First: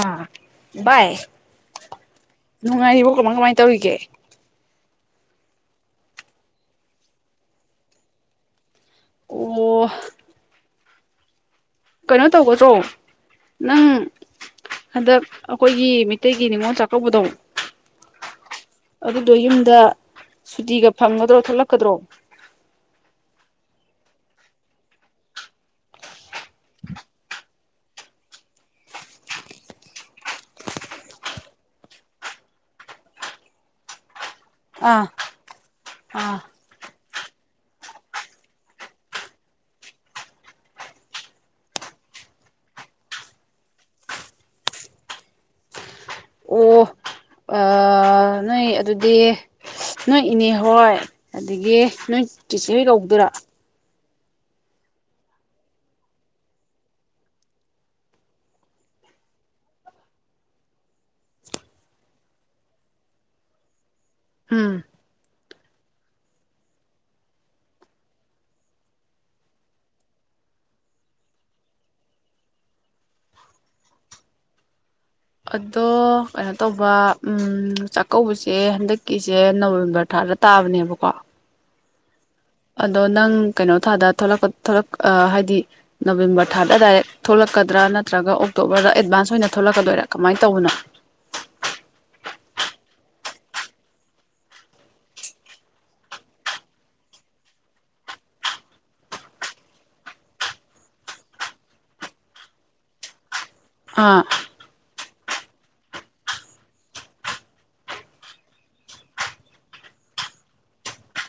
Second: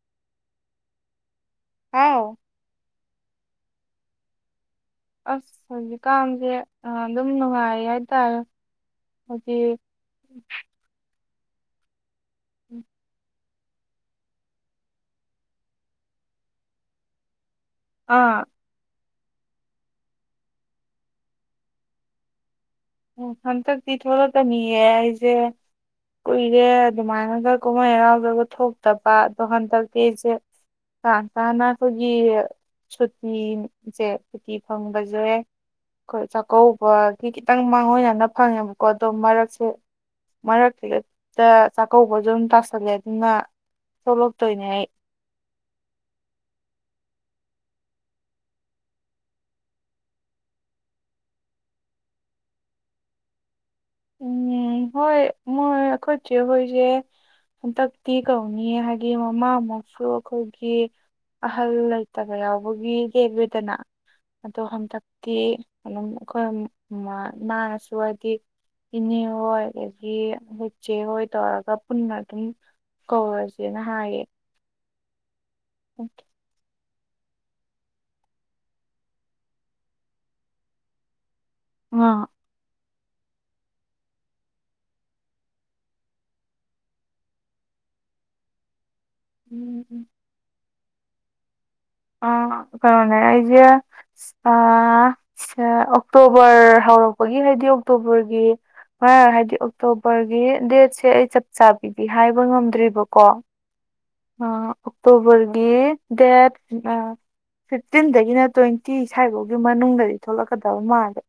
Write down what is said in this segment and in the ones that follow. ꯑꯥ ꯚꯏ ꯍꯥꯎ ꯅꯨꯡꯉꯥꯏꯔꯤꯕ ꯀꯃꯥꯏ ꯀꯃꯥꯏꯟ ꯇꯧꯔꯤꯒꯦ꯫ ꯑꯁ ꯍꯧꯖꯤꯛꯀꯥꯟꯁꯦ ꯑꯗꯨꯝ ꯅꯨꯡꯉꯥꯏ ꯍꯥꯏꯇꯥꯔꯦ ꯍꯧꯗꯤ ꯑꯣ ꯀꯩꯅꯣ ꯇꯧꯒꯗ꯭ꯔꯣ ꯅꯪ ꯍꯟꯗꯛ ꯑꯩꯈꯣꯏꯒꯤ ꯃꯩꯇꯩꯒꯤ ꯅꯤꯉꯣꯜ ꯆꯥꯛꯀꯧꯕꯗꯣ ꯑꯥ ꯑꯗꯨꯗꯣ ꯌꯨꯝꯗ ꯁꯨꯇꯤꯒ ꯐꯪꯒꯗ꯭ꯔꯣ ꯊꯣꯛꯂꯛꯀꯗ꯭ꯔꯣ ꯎꯝ ꯍꯟꯇꯥꯛꯇꯤ ꯊꯣꯛꯂꯀꯅꯤꯌꯦ ꯑꯩꯖꯦ ꯀꯨꯏꯔꯦ ꯑꯗꯨꯃꯥꯏꯅꯒ ꯀꯨꯝꯍꯩ ꯍꯔꯥꯎꯗꯒ ꯊꯣꯛꯇꯕ ꯑꯗꯣ ꯍꯟꯗꯛꯇꯤ ꯏꯁꯦ ꯀ ꯇꯥꯅ ꯑꯩꯈꯣꯏꯒꯤ ꯁꯨꯇꯤꯁꯦ ꯁꯨꯇꯤ ꯑꯥ ꯐꯪꯕꯁꯦ ꯈꯣꯏ ꯑꯥ ꯆꯥꯛꯀꯧꯕ ꯈꯤꯇꯪ ꯃꯥꯡꯑꯣꯏꯅꯅ ꯐꯪꯉꯦꯕꯀꯣ ꯑꯗꯣ ꯃꯔꯛꯁꯦ꯫ ꯃꯔꯛꯇ ꯍꯦꯛꯇ ꯆꯥꯛꯀꯧꯕꯁꯨ ꯑꯗꯨꯝ ꯇꯥꯁꯜꯂꯦ ꯑꯗꯨꯅ ꯁꯣꯛꯂꯛꯇꯣꯏꯅꯦ ꯑꯩ꯫ ꯑ ꯅꯣꯏ ꯑꯗꯨꯗꯤ ꯅꯣꯏ ꯏꯅꯦꯍꯣꯏ ꯑꯗꯒꯤ ꯅꯣꯏ ꯆꯤꯆꯦ ꯍꯣꯏ ꯀꯧꯗꯣꯏꯔꯥ꯫ ꯎꯝ ꯍꯣꯏ ꯃꯣꯏ ꯑꯩꯈꯣꯏ ꯆꯦ ꯍꯣꯏꯁꯦ ꯍꯟꯇꯛꯇꯤ ꯀꯧꯅꯤꯌꯦ ꯍꯥꯏꯗꯤ ꯃꯃꯥꯡꯃꯨꯛꯁꯨ ꯀꯧꯗꯤꯌꯦ꯫ ꯑꯍꯜ ꯂꯩꯇꯕ ꯌꯥꯎꯕꯒꯤ ꯀꯦꯕꯦꯗꯅ꯫ ꯑꯗꯣ ꯎꯝ ꯍꯟꯗꯛꯇꯤ ꯑꯗꯨꯝ ꯑꯩꯈꯣꯏ ꯃꯥ ꯏꯃꯥꯅꯁꯨ ꯍꯥꯏꯗꯤ꯫ ꯏꯅꯦ ꯍꯣꯏ ꯑꯗꯒꯤ ꯈꯣꯏ ꯆꯦ ꯍꯣꯏ ꯇꯧꯔꯒ ꯄꯨꯟꯅ ꯑꯗꯨꯝ ꯀꯣꯔ꯭ꯁꯦꯅ ꯍꯥꯌꯦ ꯑꯗꯣ ꯀꯩꯅꯣ ꯇꯧꯕ ꯆꯥꯛꯀꯧꯕꯁꯦ ꯍꯟꯗꯛꯀꯤꯁꯦ ꯅꯕꯦꯝꯕꯔ ꯊꯥꯗ ꯇꯥꯕꯅꯦꯕꯀꯣ꯫ [unintelligible] ꯑꯗꯣ ꯅꯪ ꯀꯩꯅꯣ ꯊꯥꯗ ꯊꯣꯛꯂꯛꯄ ꯊꯣꯛꯂꯛ ꯍꯥꯏꯗꯤ꯫ ꯅꯕꯦꯝꯕꯔ ꯊꯥꯗ ꯗꯥꯏꯔꯦꯛ ꯊꯣꯛꯂꯛꯀꯗ꯭ꯔꯥ ꯅꯠꯇ꯭ꯔꯒ ꯑꯣꯛꯇꯣꯕꯔꯗ ꯑꯦꯗꯚꯥꯟꯁ ꯅꯣꯏꯅ ꯈꯜꯂꯛꯀꯗꯣꯏꯔꯥ ꯀꯃꯥꯏꯟ ꯇꯧꯕꯅꯣ꯫ ꯑ ꯀꯔꯣꯅꯦ ꯑꯩꯖ ꯑ ꯁꯥ ꯑꯣꯛꯇꯣꯕꯔ ꯍꯧꯔꯛꯄꯒꯤ ꯍꯥꯏꯗꯤ ꯑꯣꯛꯇꯣꯕꯔꯒꯤ꯫ ꯍꯥꯏꯗꯤ ꯑꯣꯛꯇꯣꯕꯔꯒꯤ ꯗꯦꯠꯁꯦ ꯑꯩ ꯆꯞ ꯆꯥꯕꯤꯗꯤ ꯍꯥꯏꯕ ꯉꯝꯗ꯭ꯔꯤꯕꯀꯣ꯫ ꯑꯥ꯫ ꯑꯥ ꯑꯣꯛꯇꯣꯕꯔꯒꯤ ꯗꯦꯠ꯫ ꯑ ꯐꯤꯐꯇꯤꯟꯗꯒꯤꯅ ꯇ꯭ꯋꯦꯟꯇꯤ ꯁ꯭ꯋꯥꯏꯐꯥꯎꯒꯤ ꯃꯅꯨꯡꯗꯗꯤ ꯊꯣꯛꯂꯛꯀꯗꯕ ꯃꯥꯜꯂꯦ꯫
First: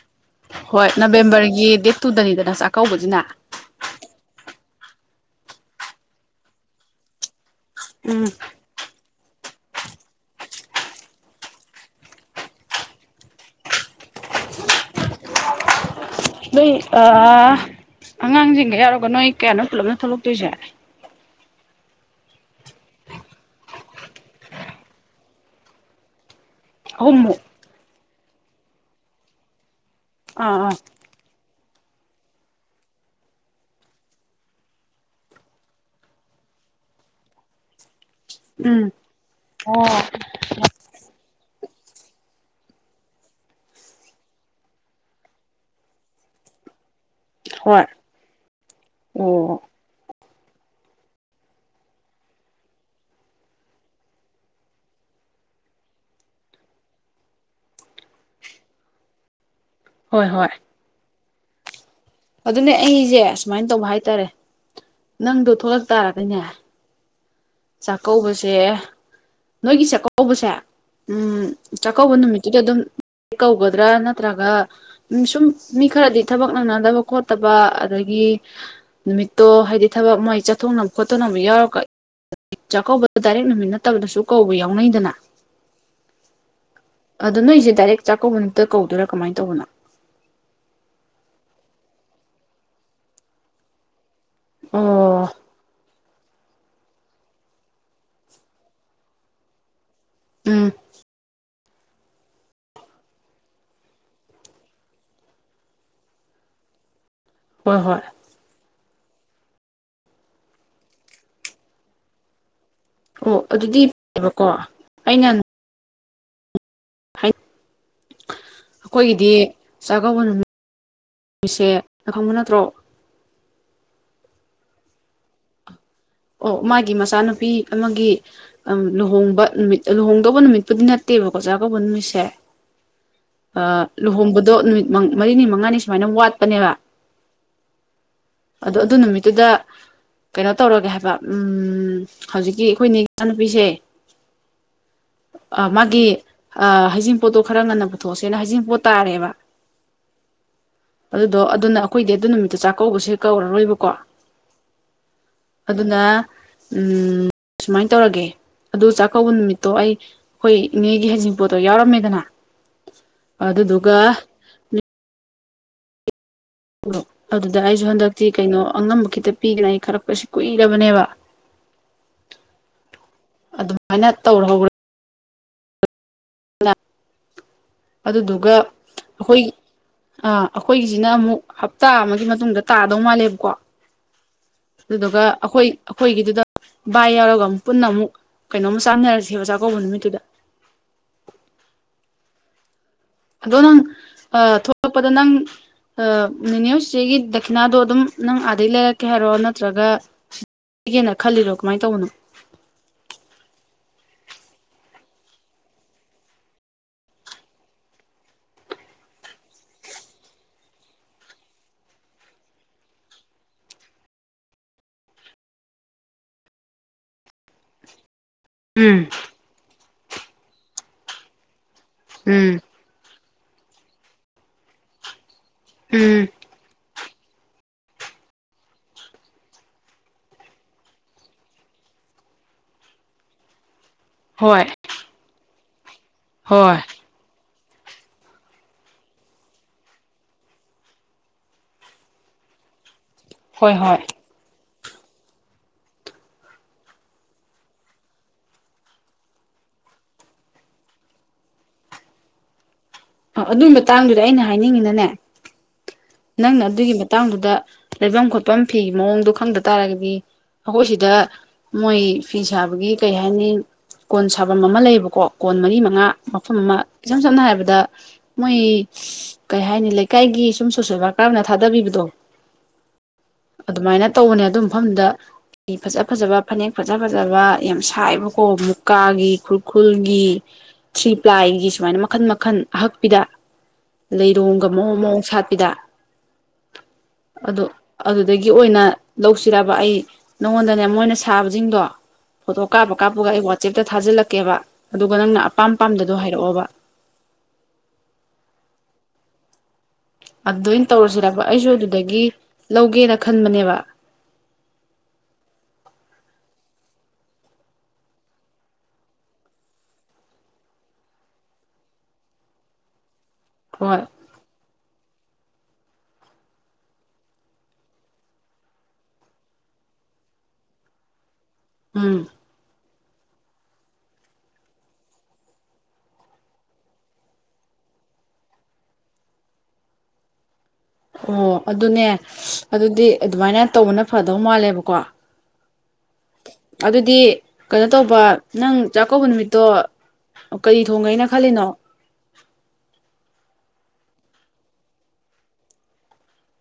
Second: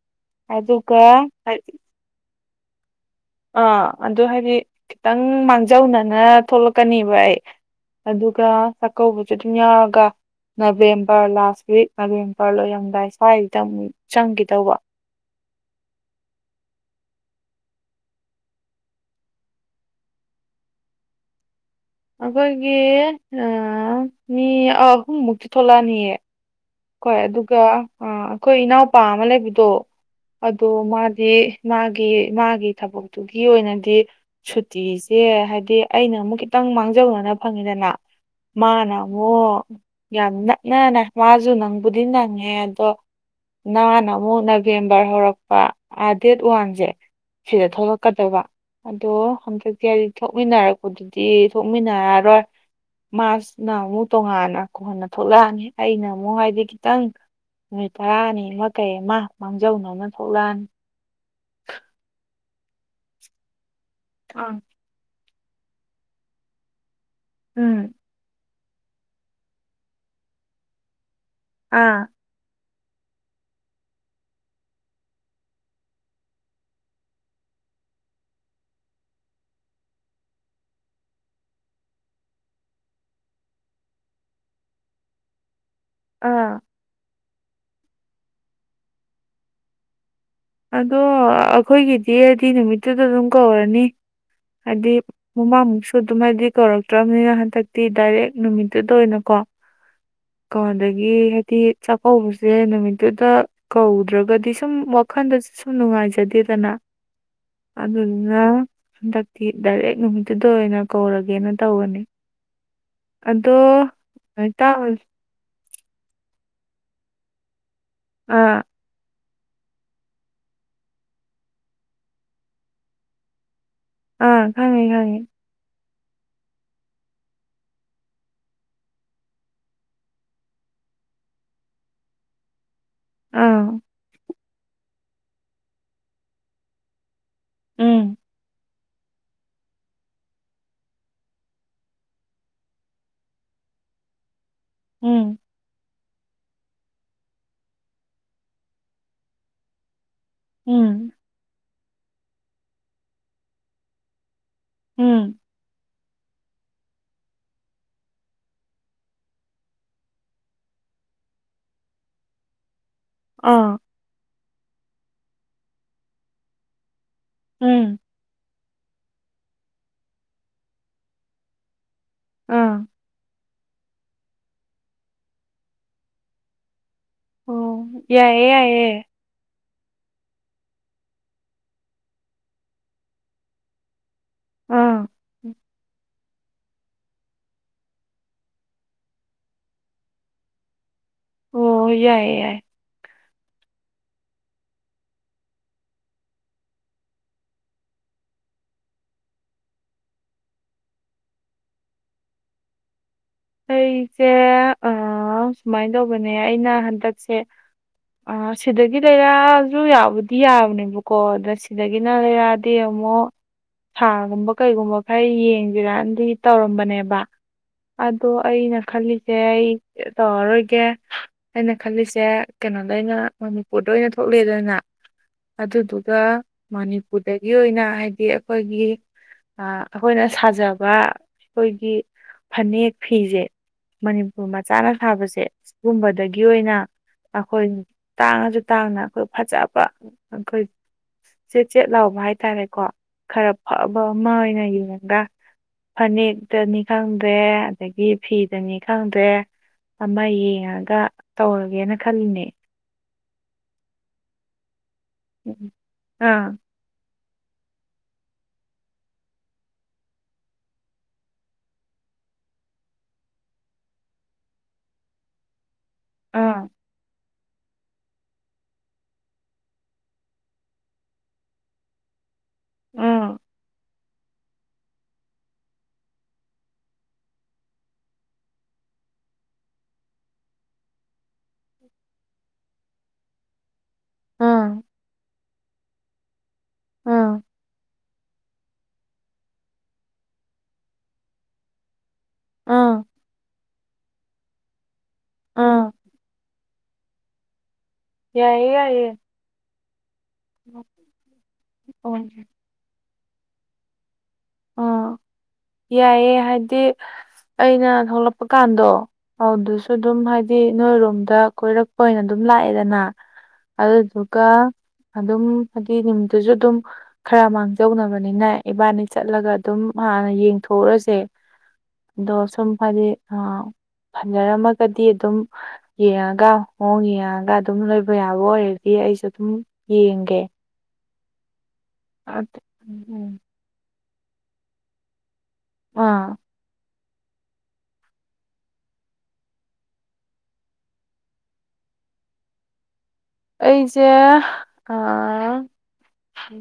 ꯍꯣꯏ ꯑꯗꯨꯒ ꯅꯕꯦꯝꯕꯔꯒꯤ ꯗꯦꯠ ꯇꯨꯗꯅꯤꯗꯅ ꯆꯥꯛꯀꯧꯕꯁꯤꯅ ꯑꯥ ꯑꯗꯨ ꯍꯥꯏꯗꯤ ꯈꯤꯇꯪ ꯃꯥꯡꯖꯧꯅꯅ ꯊꯣꯛꯂꯛꯀꯅꯤꯕ ꯑꯩ ꯎꯝ ꯑꯗꯨꯒ ꯆꯥꯛꯀꯧꯕꯁꯨ ꯑꯗꯨꯝ ꯌꯥꯎꯔꯒ ꯅꯕꯦꯝꯕꯔ ꯂꯥꯁ ꯋꯤꯛ ꯅꯕꯦꯝꯕꯔ ꯂꯣꯏꯔꯝꯗꯥꯏ ꯁ꯭ꯋꯥꯏꯁꯤꯗ ꯑꯃꯨꯛ ꯆꯪꯈꯤꯗꯧꯕ ꯑ ꯑꯉꯥꯡꯁꯤꯡꯒ ꯌꯥꯎꯔꯒ ꯅꯣꯏ ꯀꯌꯥꯅꯣ ꯄꯨꯂꯞꯅ ꯊꯣꯛꯂꯛꯇꯣꯏꯁꯦ ꯑꯩꯈꯣꯏꯒꯤ ꯃꯤ ꯑꯍꯨꯝꯃꯨꯛꯇꯤ ꯊꯣꯛꯂꯛꯑꯅꯤꯌꯦ ꯍꯣꯏ ꯑꯍꯨꯝꯃꯨꯛ ꯑꯗꯨꯒ ꯑꯩꯈꯣꯏ ꯏꯅꯥꯎꯄꯥ ꯑꯃ ꯂꯩꯕꯗꯣ ꯑꯥ ꯑꯗꯣ ꯑꯥ ꯃꯥꯗꯤ ꯃꯥꯒꯤ ꯃꯥꯒꯤ ꯊꯕꯛꯇꯨꯒꯤ ꯑꯣꯏꯅꯗꯤ ꯁꯨꯇꯤꯁꯦ ꯍꯥꯏꯗꯤ ꯑꯩꯅ ꯑꯃꯨꯛ ꯈꯤꯇꯪ ꯃꯥꯡꯖꯧꯅꯅ ꯐꯪꯉꯤꯗꯅ ꯎꯝ ꯃꯥꯅ ꯑꯃꯨꯛ ꯑꯣ ꯌꯥꯝ ꯅꯛꯅꯅ ꯃꯥꯁꯨ ꯅꯪꯕꯨꯗꯤ ꯅꯪꯉꯦ ꯑꯗꯣ ꯅꯥꯟꯅ ꯑꯃꯨꯛ ꯅꯕꯦꯝꯕꯔ ꯍꯧꯔꯛꯄꯥ ꯗꯦꯠ ꯋꯥꯟꯁꯦ ꯁꯤꯗ ꯍꯣꯏ ꯊꯣꯛꯂꯛ ꯀꯗꯧꯕ ꯑꯗꯣ ꯑꯣ ꯍꯟꯇꯛꯇꯤ ꯍꯥꯏꯗꯤ ꯊꯣꯛꯃꯤꯟꯅꯔꯛꯄꯗꯨꯗꯤ ꯊꯣꯛꯃꯤꯟꯅꯔꯔꯣꯏ ꯃꯥꯁꯤꯅ ꯑꯃꯨꯛ ꯇꯣꯉꯥꯟꯅ ꯀꯣꯛꯍꯟꯅ ꯊꯣꯛꯂꯛꯑꯅꯤ ꯑꯩꯅ ꯃꯣꯛꯍꯥꯏꯗꯤ ꯈꯤꯇꯪ ꯅꯨꯃꯤꯠ ꯇꯔꯥꯅꯤ ꯑꯃ ꯀꯩ ꯑꯃ ꯃꯥꯡꯖꯧꯅꯅ ꯍꯣꯏ ꯍꯣꯏ ꯊꯣꯛꯂꯛꯑꯅꯤ [unintelligible] ꯑꯗꯨꯅꯦ ꯑꯩꯁꯦ ꯁꯨꯃꯥꯏꯅꯂ ꯇꯧꯕ ꯍꯥꯏꯇꯥꯔꯦ ꯑꯥ ꯅꯪꯗꯣ ꯊꯣꯛꯂꯛ ꯇꯥꯔꯒꯅꯦ ꯎꯝ ꯆꯥꯛꯀꯧꯕꯁꯦ ꯅꯣꯏꯒꯤ ꯆꯥꯛꯀꯧꯕꯁꯦ ꯎꯝ ꯑꯥ ꯆꯥꯛꯀꯧꯕ ꯅꯨꯃꯤꯠꯇꯨꯗ ꯑꯗꯨꯝ ꯀꯧꯒꯗ꯭ꯔꯥ ꯅꯠꯇ꯭ꯔꯒ ꯎ ꯁꯨꯝ ꯃꯤ ꯈꯔꯗꯤ ꯊꯕꯛ ꯅꯪꯅꯗꯕ ꯈꯣꯠꯇꯕ ꯑꯗꯒꯤ ꯅꯨꯃꯤꯠꯇꯣ ꯍꯥꯏꯗꯤ ꯊꯕꯛ ꯃꯣꯏ ꯆꯠꯊꯣꯛꯅꯕ ꯈꯣꯠꯇꯣꯛꯅꯕ ꯌꯥꯎꯔꯛ ꯆꯥꯛꯀꯧꯕꯗ ꯗꯥꯏꯔꯦꯛ ꯅꯨꯃꯤꯠ ꯅꯠꯇꯕꯗꯁꯨ ꯀꯧꯕ ꯌꯥꯎꯅꯩꯗꯅ ꯑꯥ ꯑꯗꯣ ꯅꯣꯏꯁꯦ ꯗꯥꯏꯔꯦꯛ ꯆꯥꯛꯀꯧꯕ ꯅꯨꯃꯤꯠꯇ ꯀꯧꯗꯣꯏꯔꯥ ꯀꯃꯥꯏꯅ ꯇꯧꯕꯅꯣ ꯑꯗꯣ ꯑꯩꯈꯣꯏꯒꯤꯗꯤꯗꯤ ꯅꯨꯃꯤꯠꯇꯨꯗ ꯑꯗꯨꯝ ꯀꯧꯔꯅꯤ ꯍꯥꯏ ꯑꯣ ꯃꯃꯥꯡꯃꯨꯛꯁꯨ ꯑꯗꯨꯝ ꯍꯥꯏꯗꯤ ꯀꯧꯔꯛꯇ꯭ꯔꯕꯅꯤꯅ ꯍꯟꯗꯛꯇꯤ ꯗꯥꯏꯔꯦꯛ ꯅꯨꯃꯤꯠꯇꯨꯗ ꯑꯣꯏꯅꯀꯣ ꯎꯝ ꯗꯒꯤ ꯍꯥꯏꯗꯤ ꯆꯥꯛꯀꯧꯕꯁꯦ ꯅꯨꯃꯤꯠꯇꯨꯗ ꯀꯧꯗ꯭ꯔꯒꯗꯤ ꯁꯨꯝ ꯋꯥꯈꯜꯗꯁꯨ ꯁꯨꯝ ꯅꯨꯡꯉꯥꯏꯖꯗꯦꯗꯅ ꯍꯣꯏ ꯑꯗꯨ ꯍꯣꯏ ꯑꯗꯨ ꯍꯟꯗꯛꯇꯤ ꯗꯥꯏꯔꯦꯛ ꯅꯨꯃꯤꯠꯇꯨꯗ ꯑꯣꯏꯅ ꯀꯧꯔꯒꯦꯅ ꯇꯧꯕꯅꯤ ꯑꯣ ꯑꯗꯣ ꯑꯗꯨꯗꯤ ꯐꯩꯌꯦꯕꯀꯣ ꯍꯦꯛꯇꯥꯎ ꯑꯩꯅ ꯑꯥ ꯑꯩꯈꯣꯏꯒꯤꯗꯤ ꯆꯥꯛꯀꯧꯕ ꯅꯨꯃꯤꯠꯁꯦ ꯑ ꯈꯪꯕ ꯅꯠꯇ꯭ꯔꯣ ꯑꯥ ꯈꯪꯉꯤ ꯈꯪꯉꯤ ꯑꯣ ꯃꯥꯒꯤ ꯃꯆꯥꯅꯨꯄꯤ ꯑꯃꯒꯤ ꯑ ꯂꯨꯍꯣꯡꯕ ꯅꯨꯃꯤꯠ ꯂꯨꯍꯣꯡꯗꯧꯕ ꯅꯨꯃꯤꯠꯄꯨꯗꯤ ꯅꯠꯇꯦꯕꯀꯣ ꯆꯥ ꯀꯧꯕꯧꯕ ꯅꯨꯃꯤꯠꯁꯦ ꯑꯥ ꯂꯨꯍꯣꯡꯕꯗꯣ ꯅꯨꯃꯤꯠ ꯃꯔꯤꯅꯤ ꯃꯉꯥꯅꯤ ꯁꯨꯃꯥꯏꯅ ꯋꯥꯠꯄꯅꯦꯕ ꯎꯝ ꯑꯗꯣ ꯑꯗꯨ ꯅꯨꯃꯤꯠꯇꯨꯗ ꯀꯩꯅꯣ ꯇꯧꯔꯒꯦ ꯍꯥꯏ ꯎꯝ ꯍꯧꯖꯤꯛꯀꯤ ꯑꯩꯈꯣꯏꯅꯦ ꯏꯆꯥꯅꯨꯄꯤꯁꯦ ꯎꯝ ꯑ ꯃꯥꯒꯤ ꯍꯩꯖꯤꯡꯄꯣꯠꯇꯣ ꯈꯔ ꯉꯟꯅ ꯄꯨꯊꯣꯛꯑꯁꯦꯅ ꯍꯩꯖꯤꯡꯄꯣꯠ ꯇꯥꯔꯦꯕ ꯎꯝ ꯑꯗꯨꯗꯣ ꯑꯗꯨꯅ ꯑꯩꯈꯣꯏꯗꯤ ꯑꯗꯨ ꯅꯨꯃꯤꯠꯇ ꯆꯥꯛꯀꯧꯕꯁꯦ ꯀꯧꯔꯔꯣꯏꯕꯀꯣ ꯎꯝ ꯑꯗꯨꯅ ꯎꯝ ꯁꯨꯃꯥꯏ ꯇꯧꯔꯒꯦ ꯑꯗꯨ ꯆꯥꯛꯀꯧꯕ ꯅꯨꯃꯤꯠꯇꯣ ꯑꯩ ꯑꯩꯈꯣꯏ ꯏꯅꯦꯒꯤ ꯍꯩꯖꯤꯡ ꯄꯣꯠꯇꯣ ꯌꯥꯎꯔꯝꯃꯦꯗꯅ ꯑꯥ ꯑꯗꯨꯗꯨꯒ ꯑꯣ ꯑꯗꯨꯗ ꯑꯩꯁꯨ ꯎꯝ ꯍꯟꯗꯛꯇꯤ ꯀꯩꯅꯣ ꯑꯉꯝꯕ ꯈꯤꯇꯪ ꯄꯤꯒꯅꯥꯏ ꯈꯔꯛꯄꯁꯤ ꯀꯨꯏꯔꯕꯅꯦꯕ ꯑꯥ ꯑꯗꯨꯃꯥꯏꯅ ꯇꯧꯍꯧ꯭ꯔꯦ ꯑꯣ [unintelligible] ꯌꯥꯏꯌꯦ ꯑꯗꯨꯗꯨꯒ ꯌꯥꯏꯌꯦ ꯑꯩꯈꯣꯏꯒꯤ ꯑꯥ ꯑꯩꯈꯣꯏꯒꯤꯁꯤꯅ ꯑꯃꯨꯛ ꯍꯞꯇꯥ ꯑꯃꯒꯤ ꯃꯇꯨꯡꯗ ꯇꯥꯗꯧ ꯃꯥꯜꯂꯦꯕꯀꯣ ꯑꯥ ꯑꯗꯨꯗꯨꯒ ꯑꯩꯈꯣꯏ ꯑꯩꯈꯣꯏꯒꯤꯗꯨꯗ ꯕꯥꯏ ꯌꯥꯎꯔꯒ ꯑꯃꯨꯛ ꯄꯨꯟꯅ ꯑꯃꯨꯛ ꯀꯩꯅꯣꯝ ꯆꯥ ꯃꯤꯟꯅꯔꯁꯤ ꯑꯣꯖꯥ ꯀꯧꯕ ꯅꯨꯃꯤꯠꯇꯨꯗ꯫ ꯑꯣ ꯌꯥꯏꯌꯦ ꯌꯥꯏ ꯑꯗꯣ ꯅꯪ ꯊꯣꯛꯂꯛꯄꯗ ꯅꯪ ꯑꯥ ꯅꯦꯅꯦ ꯍꯧꯏ ꯆꯦꯆꯦꯒꯤ ꯗꯈꯤꯅꯥꯗꯣ ꯑꯗꯨꯝ ꯅꯪ ꯑꯥꯗꯒꯤ ꯂꯩꯔꯛꯀꯦ ꯍꯥꯏꯔꯣ ꯅꯠꯇ꯭ꯔꯒ ꯀꯒꯦꯅ ꯈꯜꯂꯤꯔꯣ ꯀꯃꯥꯏꯅ ꯇꯧꯕꯅꯣ ꯑꯩꯁꯦ ꯁꯨꯃꯥꯏꯅ ꯇꯧꯕꯅꯦ ꯑꯩꯅ ꯍꯟꯗꯛꯁꯦ ꯑꯥ ꯁꯤꯗꯒꯤ ꯂꯩꯔꯥꯁꯨ ꯌꯥꯎꯕꯨꯗꯤ ꯌꯥꯕꯅꯦꯕꯀꯣ ꯑꯗ ꯁꯤꯗꯒꯤꯅ ꯂꯩꯔꯥ ꯗꯩ ꯑꯃꯨꯛ ꯁꯥꯜꯒꯨꯝꯕ ꯀꯩꯒꯨꯝꯕ ꯈꯔ ꯌꯦꯡꯁꯤꯔꯅꯗꯤ ꯇꯧꯔꯝꯕꯅꯦꯕ ꯑꯗꯣ ꯑꯩꯅ ꯎꯝ ꯈꯜꯂꯤꯁꯦ ꯑꯩ ꯇꯧꯔꯔꯣꯏꯒꯦ ꯑꯩꯅ ꯈꯜꯂꯤꯁꯦ ꯎꯝ ꯀꯩꯅꯣꯗ ꯑꯩꯅ ꯃꯅꯤꯄꯨꯔꯗ ꯑꯣꯏꯅ ꯊꯣꯛꯂꯛꯑꯦꯗꯅ ꯑꯗꯨꯗꯨꯒ ꯎꯝ ꯃꯅꯤꯄꯨꯔꯗꯒꯤ ꯑꯣꯏꯅ ꯍꯥꯏꯗꯤ ꯑꯩꯈꯣꯏꯒꯤ ꯑꯩꯈꯣꯏꯅ ꯁꯥꯖꯕ ꯑꯩꯈꯣꯏꯒꯤ ꯐꯅꯦꯛ ꯐꯤꯁꯦ ꯃꯅꯤꯄꯨꯔ ꯍꯣꯏ ꯃꯆꯥꯅ ꯁꯥꯕꯁꯦ ꯁꯤꯒꯨꯝꯕꯗꯒꯤ ꯑꯣꯏꯅ꯫ ꯍꯣꯏ ꯑꯩꯈꯣꯏ ꯇꯥꯡꯉꯁꯨ ꯇꯥꯡꯅ ꯑꯩꯈꯣꯏ ꯐꯖꯕ ꯑꯩꯈꯣꯏ ꯆꯦꯠ ꯆꯦꯠ ꯂꯥꯎꯕ ꯍꯥꯏꯇꯥꯔꯦꯀꯣ꯫ ꯈꯔ ꯍꯣꯏ ꯍꯣꯏ ꯐꯕ ꯑꯃ ꯑꯣꯏꯅ ꯌꯦꯡꯉꯒ ꯐꯅꯦꯛꯇꯅꯤ ꯈꯪꯗ꯭ꯔꯦ ꯑꯗꯒꯤ ꯐꯤꯗꯅꯤ ꯈꯪꯗ꯭ꯔꯦ ꯑꯃ ꯌꯦꯡꯉꯒ ꯇꯧꯔꯒꯦꯅ ꯈꯜꯂꯤꯅꯦ ꯑꯗꯨꯒꯤ ꯃꯇꯥꯡꯗꯨꯗ ꯑꯩꯅ ꯍꯥꯏꯅꯤꯡꯉꯤꯅꯅꯦ꯫ [unintelligible] ꯑꯥ ꯅꯪꯅ ꯑꯗꯨꯒꯤ ꯃꯇꯥꯡꯗꯨꯗ ꯂꯩꯐꯝ ꯈꯣꯠꯐꯝ ꯐꯤ ꯃꯑꯣꯡꯗꯣ ꯈꯪꯗ ꯇꯥꯔꯒꯗꯤ ꯑꯩꯈꯣꯏ ꯁꯤꯗ ꯃꯣꯏ ꯐꯤ ꯁꯥꯕꯒꯤ ꯀꯩ ꯍꯥꯏꯅꯤ ꯀꯣꯟ ꯁꯥꯐꯝ ꯑꯃ ꯂꯩꯕꯀꯣ ꯀꯣꯟ ꯃꯔꯤꯥ ꯃꯐꯝ ꯑꯥ ꯑꯃ ꯏꯁꯝ ꯁꯝꯅ ꯍꯥꯏꯔꯕꯗ ꯃꯣꯏ ꯀꯩ ꯍꯥꯏꯅꯤ ꯂꯩꯀꯥꯏꯒꯤ ꯁꯨꯝ ꯁꯣꯁꯦꯜ ꯋꯥꯔꯀꯔꯅ ꯊꯥꯗꯕꯤꯕꯗꯣ ꯑꯥ ꯑꯗꯨꯃꯥꯏꯅ ꯇꯧꯕꯅꯦ ꯑꯗꯨ ꯃꯐꯝꯗ꯫ ꯐꯤ ꯐꯖ ꯐꯖꯕ ꯐꯅꯦꯛ ꯐꯖ ꯐꯖꯕ ꯌꯥꯝ ꯁꯥꯏꯕꯀꯣ ꯃꯨꯀꯥꯒꯤ ꯈꯨꯔꯈꯨꯜꯒꯤ ꯊ꯭ꯔꯤ ꯄ꯭ꯂꯥꯏꯒꯤ ꯁꯨꯃꯥꯏꯅ ꯃꯈꯟ ꯃꯈꯟ ꯑꯍꯛꯄꯤꯗ ꯑꯥ ꯂꯩꯔꯣꯡꯒ ꯃꯑꯣꯡ ꯃꯑꯣꯡꯠ ꯄꯗ ꯑꯥ ꯑꯗꯨ ꯑꯗꯨꯗꯒꯤ ꯑꯣꯏꯅ ꯂꯧꯁꯤꯔꯕ ꯑꯩ ꯅꯉꯣꯟꯗꯅꯦ ꯃꯣꯏꯅ ꯁꯥꯕꯁꯤꯡꯗꯣ꯫ ꯐꯣꯇꯣ ꯀꯥꯞꯄ ꯑꯥ ꯀꯥꯞꯄꯒ ꯑꯩ ꯋꯥꯆꯦꯞꯇ ꯊꯥꯖꯤꯜꯂꯛꯀꯦꯕ ꯑꯗꯨꯒ ꯅꯪꯅ ꯑꯄꯥꯝ ꯑꯥ ꯄꯥꯝꯗꯗꯣ ꯍꯥꯏꯔꯛꯑꯣꯕ꯫ ꯌꯥꯏꯌꯦ ꯌꯥꯏꯌꯦ ꯑꯗꯨꯅ ꯇꯧꯔꯁꯤꯔꯄ ꯑꯩꯁꯨ ꯎꯝ ꯑꯗꯨꯗꯒꯤ ꯂꯧꯒꯦꯅ ꯈꯟꯕꯅꯦꯕ [inaudible] ꯌꯥꯏꯌꯦꯦ ꯍꯥꯏꯕꯗꯤ ꯑꯩꯅ ꯊꯣꯛꯂꯛꯄ ꯀꯥꯟꯗꯣ ꯑꯗꯨ ꯑꯗꯨꯁꯨ ꯑꯗꯨꯝ ꯍꯥꯏꯗꯤ ꯅꯣꯏꯔꯣꯝꯗ ꯀꯣꯏꯔꯛꯄ ꯑꯣꯏꯅ ꯑꯗꯨꯝ ꯂꯥꯛꯑꯦꯗꯅ ꯍꯣꯏ [unintelligible] ꯀꯥ ꯑꯗꯨꯝ ꯍꯥꯏꯗꯤ ꯅꯨꯃꯤꯠꯇꯨꯁꯨ ꯑꯗꯨꯝ ꯈꯔ ꯃꯥꯡꯖꯧꯅꯕꯅꯤꯅ ꯏꯕꯥꯅꯤ꯫ ꯆꯠꯂꯒ ꯑꯗꯨꯝ ꯍꯥꯟꯅ ꯌꯦꯡꯊꯣꯛꯎꯔꯁꯦ ꯎꯝ ꯑꯗꯣ ꯁꯨꯝ ꯍꯥꯏꯗꯤ ꯑ ꯐꯖꯔꯝꯃꯒꯗꯤ ꯑꯗꯨꯝ ꯌꯦꯡꯉꯒ ꯃꯌꯣꯡ ꯌꯦꯡꯉꯒ ꯑꯗꯨꯝ ꯂꯣꯏꯕ ꯌꯥꯕ ꯑꯣꯏꯔꯗꯤ ꯑꯩꯁꯨ ꯑꯗꯨꯝ ꯌꯦꯡꯒꯦ ꯑꯣ ꯑꯗꯨꯅꯦ ꯑꯗꯨꯗꯤ ꯑꯗꯨꯃꯥꯏꯅ ꯇꯧꯕꯅ ꯐꯗꯧ ꯃꯥꯜꯂꯦꯕꯀꯣ ꯑꯥ ꯑꯗꯨꯗꯤ ꯀꯩꯅꯣꯇꯧꯕ ꯅꯪ ꯆꯥꯛꯀꯧꯕ ꯅꯨꯃꯤꯠꯇꯣ ꯀꯔꯤ ꯊꯣꯡꯉꯩꯅ ꯈꯜꯂꯤꯅꯣ꯫ ꯑꯩꯁꯦ ꯑ꯫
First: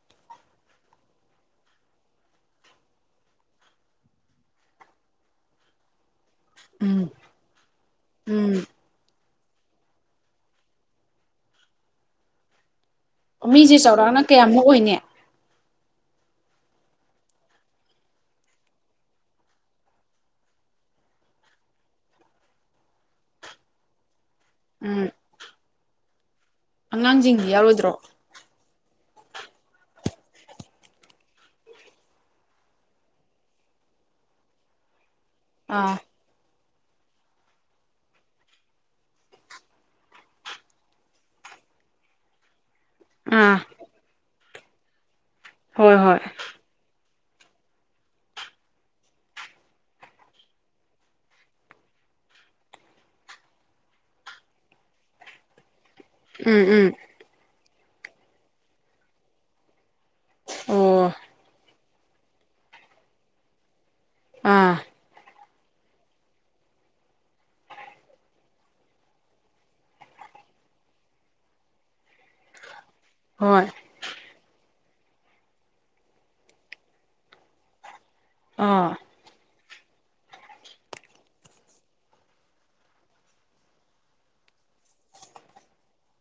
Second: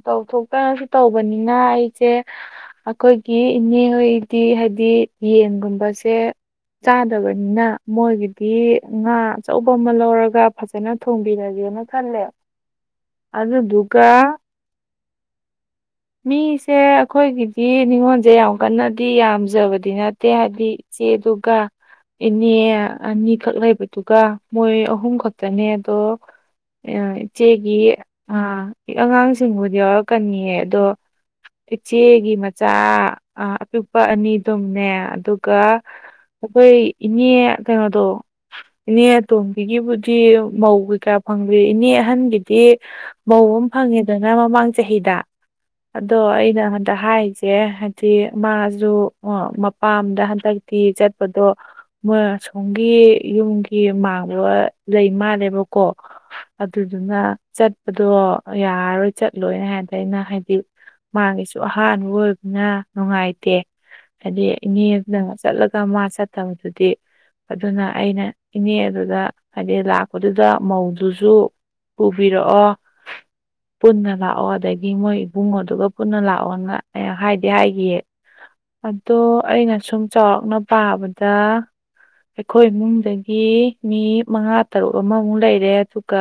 ꯇꯧꯊꯣꯛꯇꯅꯁꯨ ꯇꯧꯕꯅꯤꯅ ꯑꯩꯁꯦ꯫ ꯑꯩꯈꯣꯏꯒꯤ ꯏꯅꯦ ꯍꯣꯏꯗꯤ ꯍꯥꯏꯗꯤ ꯌꯦꯟ ꯒꯨꯝꯕꯁꯦ ꯎꯝ ꯆꯥꯗꯕꯅꯤꯅ ꯃꯣꯏꯒꯤꯗꯤ ꯎꯝ ꯉꯥ ꯑꯆꯧꯕ ꯑꯃ ꯂꯧꯔꯒ ꯐꯖꯅ ꯊꯣꯡꯕꯤꯔꯒꯦꯅ ꯈꯜꯂꯦ ꯃꯤꯁꯦ ꯑꯗꯨꯗꯨꯒ ꯆꯥꯎꯔꯥꯛꯅ ꯀꯌꯥꯃꯨꯛ ꯑꯣꯏꯅꯤ ꯃꯤꯁꯦ ꯑꯩꯈꯣꯏꯒꯤꯗꯤ ꯅꯤꯉꯣꯟꯁꯦ ꯌꯥꯝ ꯀꯟꯅꯗꯤ ꯌꯥꯝꯖꯕꯗꯤ ꯅꯠꯇꯦ ꯍꯥꯏꯗꯤ ꯆꯦꯗꯨꯒ꯫ ꯏꯅꯦ ꯑꯅꯤꯈꯛ ꯂꯩꯕꯗꯨꯒ ꯃꯣꯏ ꯎꯝ ꯑꯍꯨꯝ ꯈꯛꯇꯅꯦ ꯑꯗꯣ꯫ ꯑꯉꯥꯡꯁꯤꯡꯗꯤ ꯏꯆꯦꯒꯤ ꯌꯥꯎꯔꯣꯏꯗ꯭ꯔꯣ ꯑ ꯑꯉꯥꯡꯁꯤꯡꯕꯨꯗꯤ ꯌꯥꯎꯔꯛꯀꯅꯤꯌꯦ ꯑꯗꯣ ꯏꯆꯦꯒꯤ ꯃꯆꯥ ꯑꯄꯤꯛꯄ ꯑꯅꯤꯗꯨꯝꯅꯦ ꯑꯗꯨꯒ ꯑꯥ ꯑꯩꯈꯣꯏ ꯏꯅꯦ ꯀꯩꯅꯣꯗꯣ ꯏꯅꯦ ꯑꯇꯣꯝꯕꯤꯒꯤꯕꯨꯗꯤ ꯃꯧ ꯀꯩꯀꯥ꯫ ꯐꯪꯕꯤꯔꯏꯅꯦ ꯑꯍꯟꯒꯤꯗꯤ ꯃꯧ ꯑꯥ ꯑꯃ ꯐꯪꯉꯦ ꯑꯗꯨꯅ ꯃꯃꯥꯡ ꯆꯍꯤꯗ ꯍꯣꯏ ꯑꯗꯣ ꯍꯣꯏ ꯑꯗ ꯑꯗ ꯍꯥꯏꯁꯦ ꯍꯥꯏꯗꯤ ꯃꯥꯁꯨ ꯃꯄꯥꯝꯗ ꯍꯟꯗꯛꯇꯤ ꯆꯠꯄꯗꯣ꯫ ꯁꯣꯝꯒꯤ ꯌꯨꯝꯒꯤ ꯃꯥꯡꯕ ꯂꯩ ꯃꯥꯜꯂꯦꯕꯀꯣ꯫ ꯎꯝ ꯎꯝ ꯑꯗꯨꯗꯨꯅ ꯆꯠꯄꯗꯣ ꯌꯥꯔꯔꯣꯏ ꯆꯠꯂꯣꯏꯅ ꯍꯥꯏꯔꯗ ꯑꯩꯅ ꯍꯥꯏꯗꯤ ꯑꯣ ꯃꯥꯒꯤꯁꯨ ꯑꯍꯥꯟꯕ ꯑꯣꯏꯕꯅ ꯅꯨꯡꯉꯥꯏꯇꯦ ꯍꯥꯏꯗꯤ ꯑꯥ ꯏꯅꯦ꯫ ꯅꯪ ꯆꯠꯂꯒ ꯃꯥ ꯆꯠꯇꯕꯗꯨꯗꯤ ꯑꯗꯨꯅ ꯑꯩꯅ ꯏꯅꯦ ꯑꯗꯨꯗ ꯍꯥꯏꯗꯤ ꯂꯥꯛꯄꯗꯨꯗ꯫ ꯃꯧꯗꯨꯁꯨ ꯄꯨꯕꯤꯔꯛꯑꯣ꯫ ꯍꯣꯏ꯫ ꯄꯨꯟꯅ ꯂꯥꯛꯑꯣ ꯑꯗꯒꯤ ꯃꯣꯏ ꯏꯕꯨꯡꯉꯣꯗꯨꯒ ꯄꯨꯟꯅ ꯂꯥꯛꯑꯣꯅ ꯑ ꯍꯥꯏꯗꯤ ꯍꯥꯏꯒꯤꯌꯦ꯫ ꯑꯥ ꯑꯗꯣ ꯑꯩꯅ ꯁꯨꯝ ꯆꯥꯎꯔꯥꯛꯅ ꯄꯥꯕꯗ ꯑꯩꯈꯣꯏ ꯏꯃꯨꯡꯗꯒꯤ ꯃꯤ ꯃꯉꯥ ꯇꯔꯨꯛ ꯑꯃꯃꯨꯛ ꯂꯩꯔꯦ ꯑꯗꯨꯒ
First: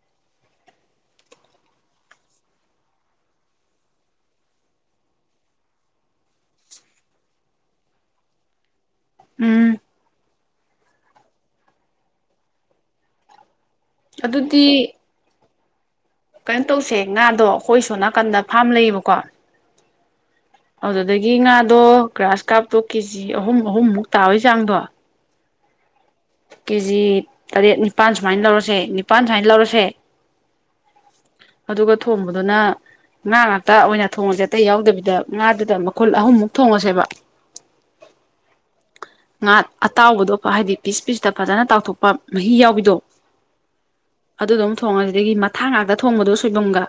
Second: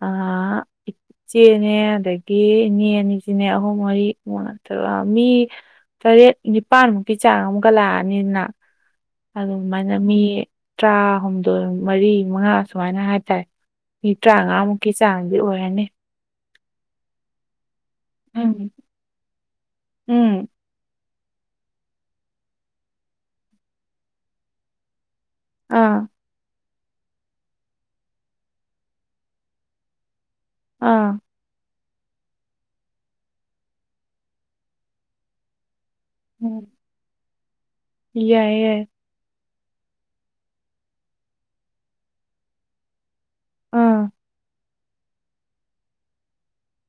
ꯑ ꯏ ꯆꯦꯅꯦ ꯑꯗꯒꯤ ꯏꯅꯦ ꯑꯅꯤꯆꯤꯅꯦ ꯑꯍꯨꯝ ꯃꯔꯤ ꯃꯨꯛ ꯅꯊ ꯃꯤ ꯇꯔꯦꯠ ꯅꯤꯄꯥꯟꯃꯨꯛꯀꯤ ꯆꯥꯡ ꯑꯃꯨꯛ ꯂꯥꯛꯑꯅꯤꯅ ꯎꯝ ꯑꯗꯨꯃꯥꯏꯅ ꯃꯤ ꯇꯔꯥꯍꯨꯝꯗꯣꯏ ꯃꯔꯤ ꯃꯉꯥ ꯁꯨꯃꯥꯏꯅ ꯍꯥꯏꯇꯥꯔꯦ ꯃꯤ ꯇꯔꯥꯃꯉꯥꯃꯨꯛꯀꯤ ꯑꯗꯨꯗꯤ ꯆꯥꯡꯗꯤ ꯑꯣꯏꯔꯅꯤ ꯀꯩꯅꯣ ꯇꯧꯁꯦ ꯉꯥꯗꯣ ꯑꯩꯈꯣꯏ ꯁꯣꯝ ꯅꯥꯀꯟꯗ ꯎꯝ ꯐꯥꯝ ꯂꯩꯌꯦꯕꯀꯣ ꯎꯝ ꯑꯗꯨꯗꯒꯤ ꯉꯥꯗꯣ ꯒ꯭ꯔꯥꯁ ꯀꯥꯞꯇꯣ ꯀꯦꯖꯤ ꯑꯍꯨꯝ ꯑꯍꯨꯝꯃꯨꯛ ꯇꯥꯕꯒꯤ ꯆꯥꯡꯗꯣ ꯑꯥ ꯀꯦꯖꯤ ꯇꯔꯦꯠ ꯅꯤꯄꯥꯟ ꯁꯨꯃꯥꯏꯟ ꯂꯧꯔꯁꯦ ꯅꯤꯄꯥꯟ ꯁꯨꯃꯥꯏꯟ ꯂꯧꯔꯁꯦ ꯑꯥ ꯑꯗꯨꯒ ꯊꯣꯡꯕꯗꯨꯅ ꯉꯥ ꯉꯥꯛꯇ ꯑꯣꯏꯅ ꯊꯣꯡꯉꯁꯦ ꯑꯇꯩ ꯌꯥꯎꯗꯕꯤꯗ ꯉꯥꯗꯨꯗ ꯑꯃꯨ [unintelligible] ꯈꯨꯜ [unintelligible] ꯑꯍꯨꯝꯃꯨꯛ ꯊꯣꯡꯉꯁꯦꯕ ꯌꯥꯏ ꯌꯥꯏ ꯉꯥ ꯑꯇꯥꯎꯕꯗꯣ ꯍꯥꯏꯗꯤ ꯄꯤꯁ ꯄꯤꯁꯇ ꯐꯖꯅ ꯇꯥꯎꯊꯣꯛꯄ ꯃꯍꯤ ꯌꯥꯎꯕꯤꯗꯣ ꯑꯥ ꯑꯗꯨꯗꯨꯃ ꯊꯣꯡꯉꯁꯤ ꯑꯗꯒꯤ ꯃꯊꯥ ꯉꯥꯛꯇ ꯊꯣꯡꯕꯗꯣ ꯁꯣꯏꯕꯨꯝꯒ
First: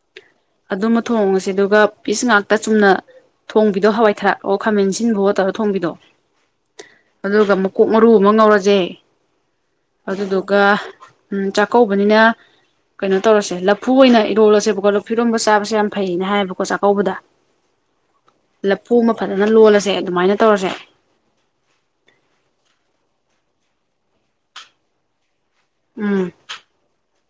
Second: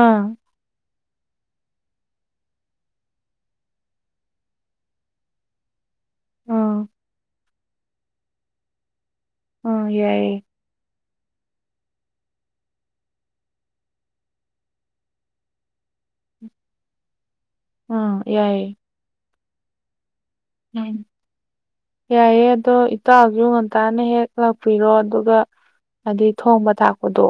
ꯑꯥ ꯑꯗꯨꯃ ꯊꯣꯡꯉꯁꯤ ꯑꯗꯨꯒ ꯄꯤꯁ ꯉꯥꯛꯇ ꯆꯨꯝꯅ ꯊꯣꯡꯕꯤꯗꯣ ꯍꯋꯥꯏ ꯊꯔꯥꯛ ꯑꯣ ꯈꯥꯃꯦꯟ ꯑꯁꯤꯟꯕꯣ ꯇꯧꯔ ꯊꯣꯡꯕꯤꯗꯣ ꯑꯥ ꯑꯗꯨꯒ ꯃꯀꯣꯛ ꯃꯔꯨ ꯑꯃ ꯉꯧꯔꯁꯦ ꯑꯥ ꯑꯗꯨꯗꯨ ꯌꯥꯏꯌꯦ ꯑꯗꯨꯒ ꯆꯥꯛꯀꯧꯕꯅꯤꯅ ꯀꯩꯅꯣ ꯇꯧꯔꯁꯦ ꯂꯐꯨ ꯑꯣꯏꯅ ꯏꯔꯣꯜꯂꯁꯦꯕꯀꯣ ꯂꯐꯨ ꯏꯔꯣꯝꯕ ꯆꯥꯕꯁꯦ ꯌꯥꯝ ꯐꯩꯌꯦꯅ ꯍꯥꯏꯌꯦꯕꯀꯣ ꯆꯥꯛꯀꯧꯕꯗ [unintelligible] ꯑꯥ ꯌꯥꯏꯌꯦ ꯐꯨ ꯑꯃ ꯐꯖꯅ ꯂꯣꯜꯂꯁꯦ ꯑꯗꯨꯃꯥꯏꯅ ꯇꯧꯔꯁꯦ ꯎꯝ ꯌꯥꯏꯌꯦ ꯑꯗꯣ ꯏꯇꯥꯎꯁꯨ ꯉꯟꯇꯥꯅ ꯍꯦꯛ ꯂꯥꯛꯄꯤꯔꯣ ꯑꯗꯨꯒ ꯎꯝ ꯑꯗꯩ ꯊꯣꯡꯕ ꯊꯥꯛꯄꯗꯣ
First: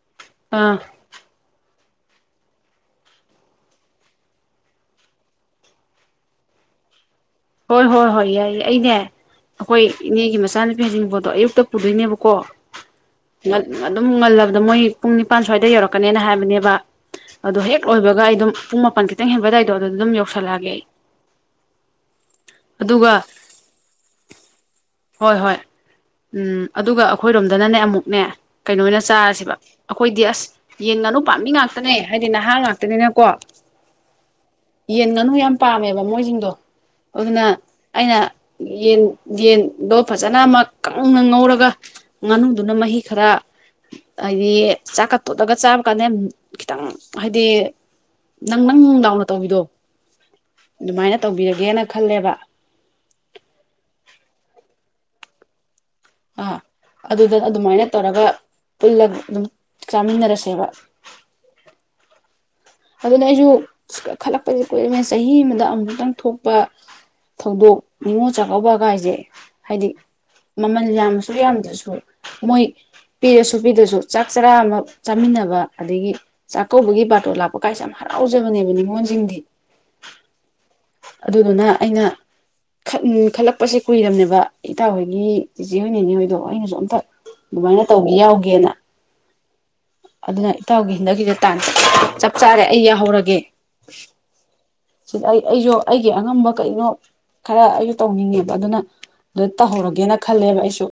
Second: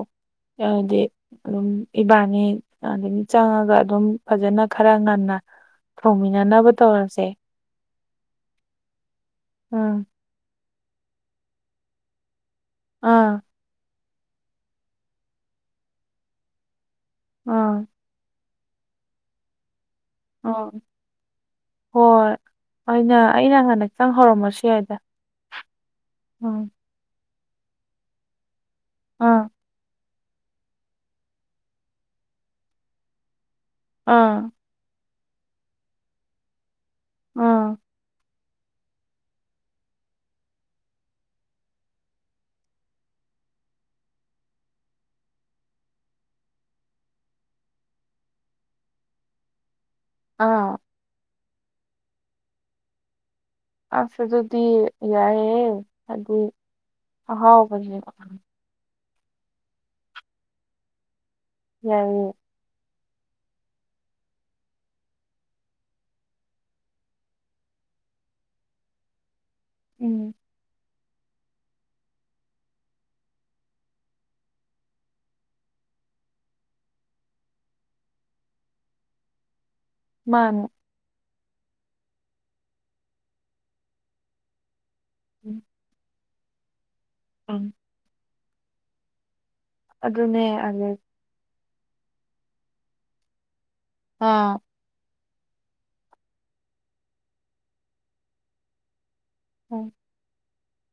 ꯑꯥ ꯍꯥꯏꯗꯤ ꯑꯗꯨꯝ ꯏꯕꯥꯅꯤ ꯑꯗꯒꯤ ꯆꯪꯉꯒ ꯑꯗꯨꯝ ꯐꯖꯅ ꯈꯔ ꯉꯟꯅ ꯊꯣꯡꯃꯤꯟꯅꯅꯕ ꯇꯧꯔꯁꯦ ꯍꯣꯏ ꯍꯣꯏ ꯍꯣꯏ ꯌꯥꯏꯌꯦ ꯑꯩꯅꯦ ꯑꯩꯈꯣꯏ ꯎꯝ ꯏꯅꯦꯒꯤ ꯃꯆꯥꯅꯨꯄꯤ ꯍꯩꯖꯤꯡꯄꯣꯠꯇꯣ ꯑꯌꯨꯛꯇ ꯄꯨꯗꯣꯏꯅꯦꯕꯀꯣ ꯑꯥ ꯑꯗꯨꯝ ꯉꯜꯂꯕꯗ ꯃꯣꯏ ꯄꯨꯡ ꯅꯤꯄꯥꯟ ꯁ꯭ꯋꯥꯏꯗ ꯌꯧꯔꯛꯀꯅꯦꯅ ꯍꯥꯏꯕꯅꯦꯕ ꯑꯗꯣ ꯍꯦꯛ ꯑꯥ ꯂꯣꯏꯕꯒ ꯑꯩꯗꯨꯝ ꯄꯨꯡ ꯃꯥꯄ ꯈꯤꯇꯪ ꯍꯦꯟꯕ ꯑꯗꯨꯋꯥꯏꯗꯣ ꯑꯗꯨ ꯑꯗꯨꯝ ꯌꯧ ꯑ ꯍꯣꯏ ꯑꯗꯨꯒ ꯑꯩꯅ ꯑꯩꯅ ꯍꯥꯟꯅ ꯆꯪ ꯍꯧꯔꯝꯃꯁꯨ ꯌꯥꯏꯗ ꯍꯣꯏ ꯍꯣꯏ ꯎꯝ ꯑꯩꯈꯣꯏꯔꯣꯝꯗꯅꯅꯦ ꯑꯃꯨꯛꯅꯦ ꯀꯩꯅꯣ ꯑꯣꯏꯅ ꯑꯥ ꯆꯥꯔꯁꯦꯕ ꯑꯩꯈꯣꯏ ꯑꯈꯣꯏꯗꯤ ꯑꯁ ꯌꯦꯟ ꯉꯥꯅꯨ ꯄꯥꯝꯕꯤ ꯉꯥꯛꯇꯅꯦ ꯍꯥꯏꯗꯤ ꯅꯍꯥ ꯉꯥꯛꯇꯅꯤꯅꯀꯣ ꯑꯥ ꯌꯦꯟ ꯉꯥꯅꯨ ꯌꯥꯝ ꯄꯥꯝꯃꯦꯕ ꯃꯣꯏꯁꯤꯡꯗꯣ ꯑꯗꯨꯅ ꯑꯥ ꯑꯩꯅ ꯌꯦꯟ ꯌꯦꯟꯗꯣ ꯐꯖꯅ ꯑꯃ ꯀꯪꯅ ꯉꯧꯔꯒ ꯉꯥꯅꯨꯗꯨꯅ ꯃꯍꯤ ꯈꯔ ꯍꯥꯏꯗꯤ ꯆꯥꯛꯀ ꯇꯣꯠꯂꯒ ꯆꯥꯕ ꯀꯥꯟꯗ ꯈꯤꯇꯪ ꯍꯥꯏꯗꯤ ꯅꯪ ꯅꯪ ꯂꯥꯎꯅ ꯇꯧꯕꯤꯗꯣ ꯑꯥ ꯑꯗꯨꯃꯥꯏꯅ ꯇꯧꯕꯤꯔꯒꯦꯅ ꯈꯜꯂꯦꯕ ꯑꯥꯁ ꯑꯗꯨꯗꯤ ꯌꯥꯏꯌꯦ ꯍꯥꯏꯗꯤ ꯑꯥ ꯑꯗꯨꯗ ꯑꯗꯨꯃꯥꯏꯅ ꯑꯍꯥꯎꯕꯁꯦ ꯇꯧꯔꯒ ꯄꯨꯜꯂꯒ ꯑꯗꯨꯝ ꯆꯥꯃꯤꯟꯅꯔꯁꯦꯕ ꯌꯥꯏꯌꯦ ꯑꯗꯨꯅꯤ ꯑꯩꯁꯨ ꯈꯜꯂꯛꯄꯁꯨ ꯀꯨꯔꯃꯤ ꯆꯥꯍꯤ ꯑꯃꯗ ꯑꯃꯨꯈꯛꯇꯪ ꯊꯣꯛꯄ ꯊꯧꯗꯣꯛ ꯅꯤꯉꯣꯜ ꯆꯥꯛꯀꯧꯕ ꯒꯥꯏꯁꯦ ꯍꯥꯏꯗꯤ ꯎꯝ ꯃꯃꯜ ꯌꯥꯝ ꯃꯌꯥꯝꯗꯁꯨ ꯃꯣꯏ ꯄꯤꯔꯁꯨ ꯄꯤꯗ꯭ꯔꯁꯨ ꯆꯥꯛ ꯆꯔꯥ ꯑꯃ ꯆꯥꯃꯤꯟꯅꯕ ꯑꯗꯒꯤ ꯆꯥꯛꯀꯧꯕꯒꯤ ꯕꯥꯔꯇꯣꯟ ꯂꯥꯛꯄ ꯀꯥꯏꯁꯦ ꯌꯥꯝ ꯍꯔꯥꯎꯖꯕꯅꯦꯕ ꯅꯤꯉꯣꯟꯜꯁꯤꯡꯗꯤ ꯃꯥꯅꯦ ꯑꯗꯨꯗꯨꯅ ꯑꯩꯅ ꯈꯟꯈꯠꯂꯛꯄꯁꯦ ꯀꯨꯏꯔꯝꯅꯦꯕ ꯏꯇꯥꯎꯍꯣꯏꯒꯤ ꯎꯝ ꯆꯦꯆꯦ ꯍꯣꯏ ꯅꯦꯅꯦ ꯍꯣꯏꯗꯣ ꯑꯩꯅꯁꯨ ꯑꯝꯇ ꯎꯝ ꯑꯗꯨꯃꯥꯏꯅ ꯇꯧꯒꯦ ꯌꯥꯎꯒꯦꯅ ꯑꯗꯨꯅꯦ ꯑꯗꯨꯅ ꯑꯗꯩ ꯏꯇꯥꯎꯒꯤ ꯍꯟꯗꯛꯀꯤꯗ ꯇꯥꯟ ꯆꯞ ꯆꯥꯔꯦ ꯑꯩ ꯌꯥꯍꯧꯔꯒꯦ ꯑꯥ ꯁꯤꯗ [unintelligible] ꯑꯩ ꯑꯩꯁꯨ ꯑꯩꯒꯤ ꯑꯉꯝꯕ ꯀꯩꯅꯣ ꯈꯔ ꯑꯩꯁꯨ ꯇꯧꯅꯤꯡꯉꯦꯕ ꯑꯗꯨꯅ ꯑꯗꯨꯗ ꯎꯝ ꯇꯧꯍꯧꯔꯒꯦꯅ ꯈꯜꯂꯦꯕ ꯑꯩꯁꯨ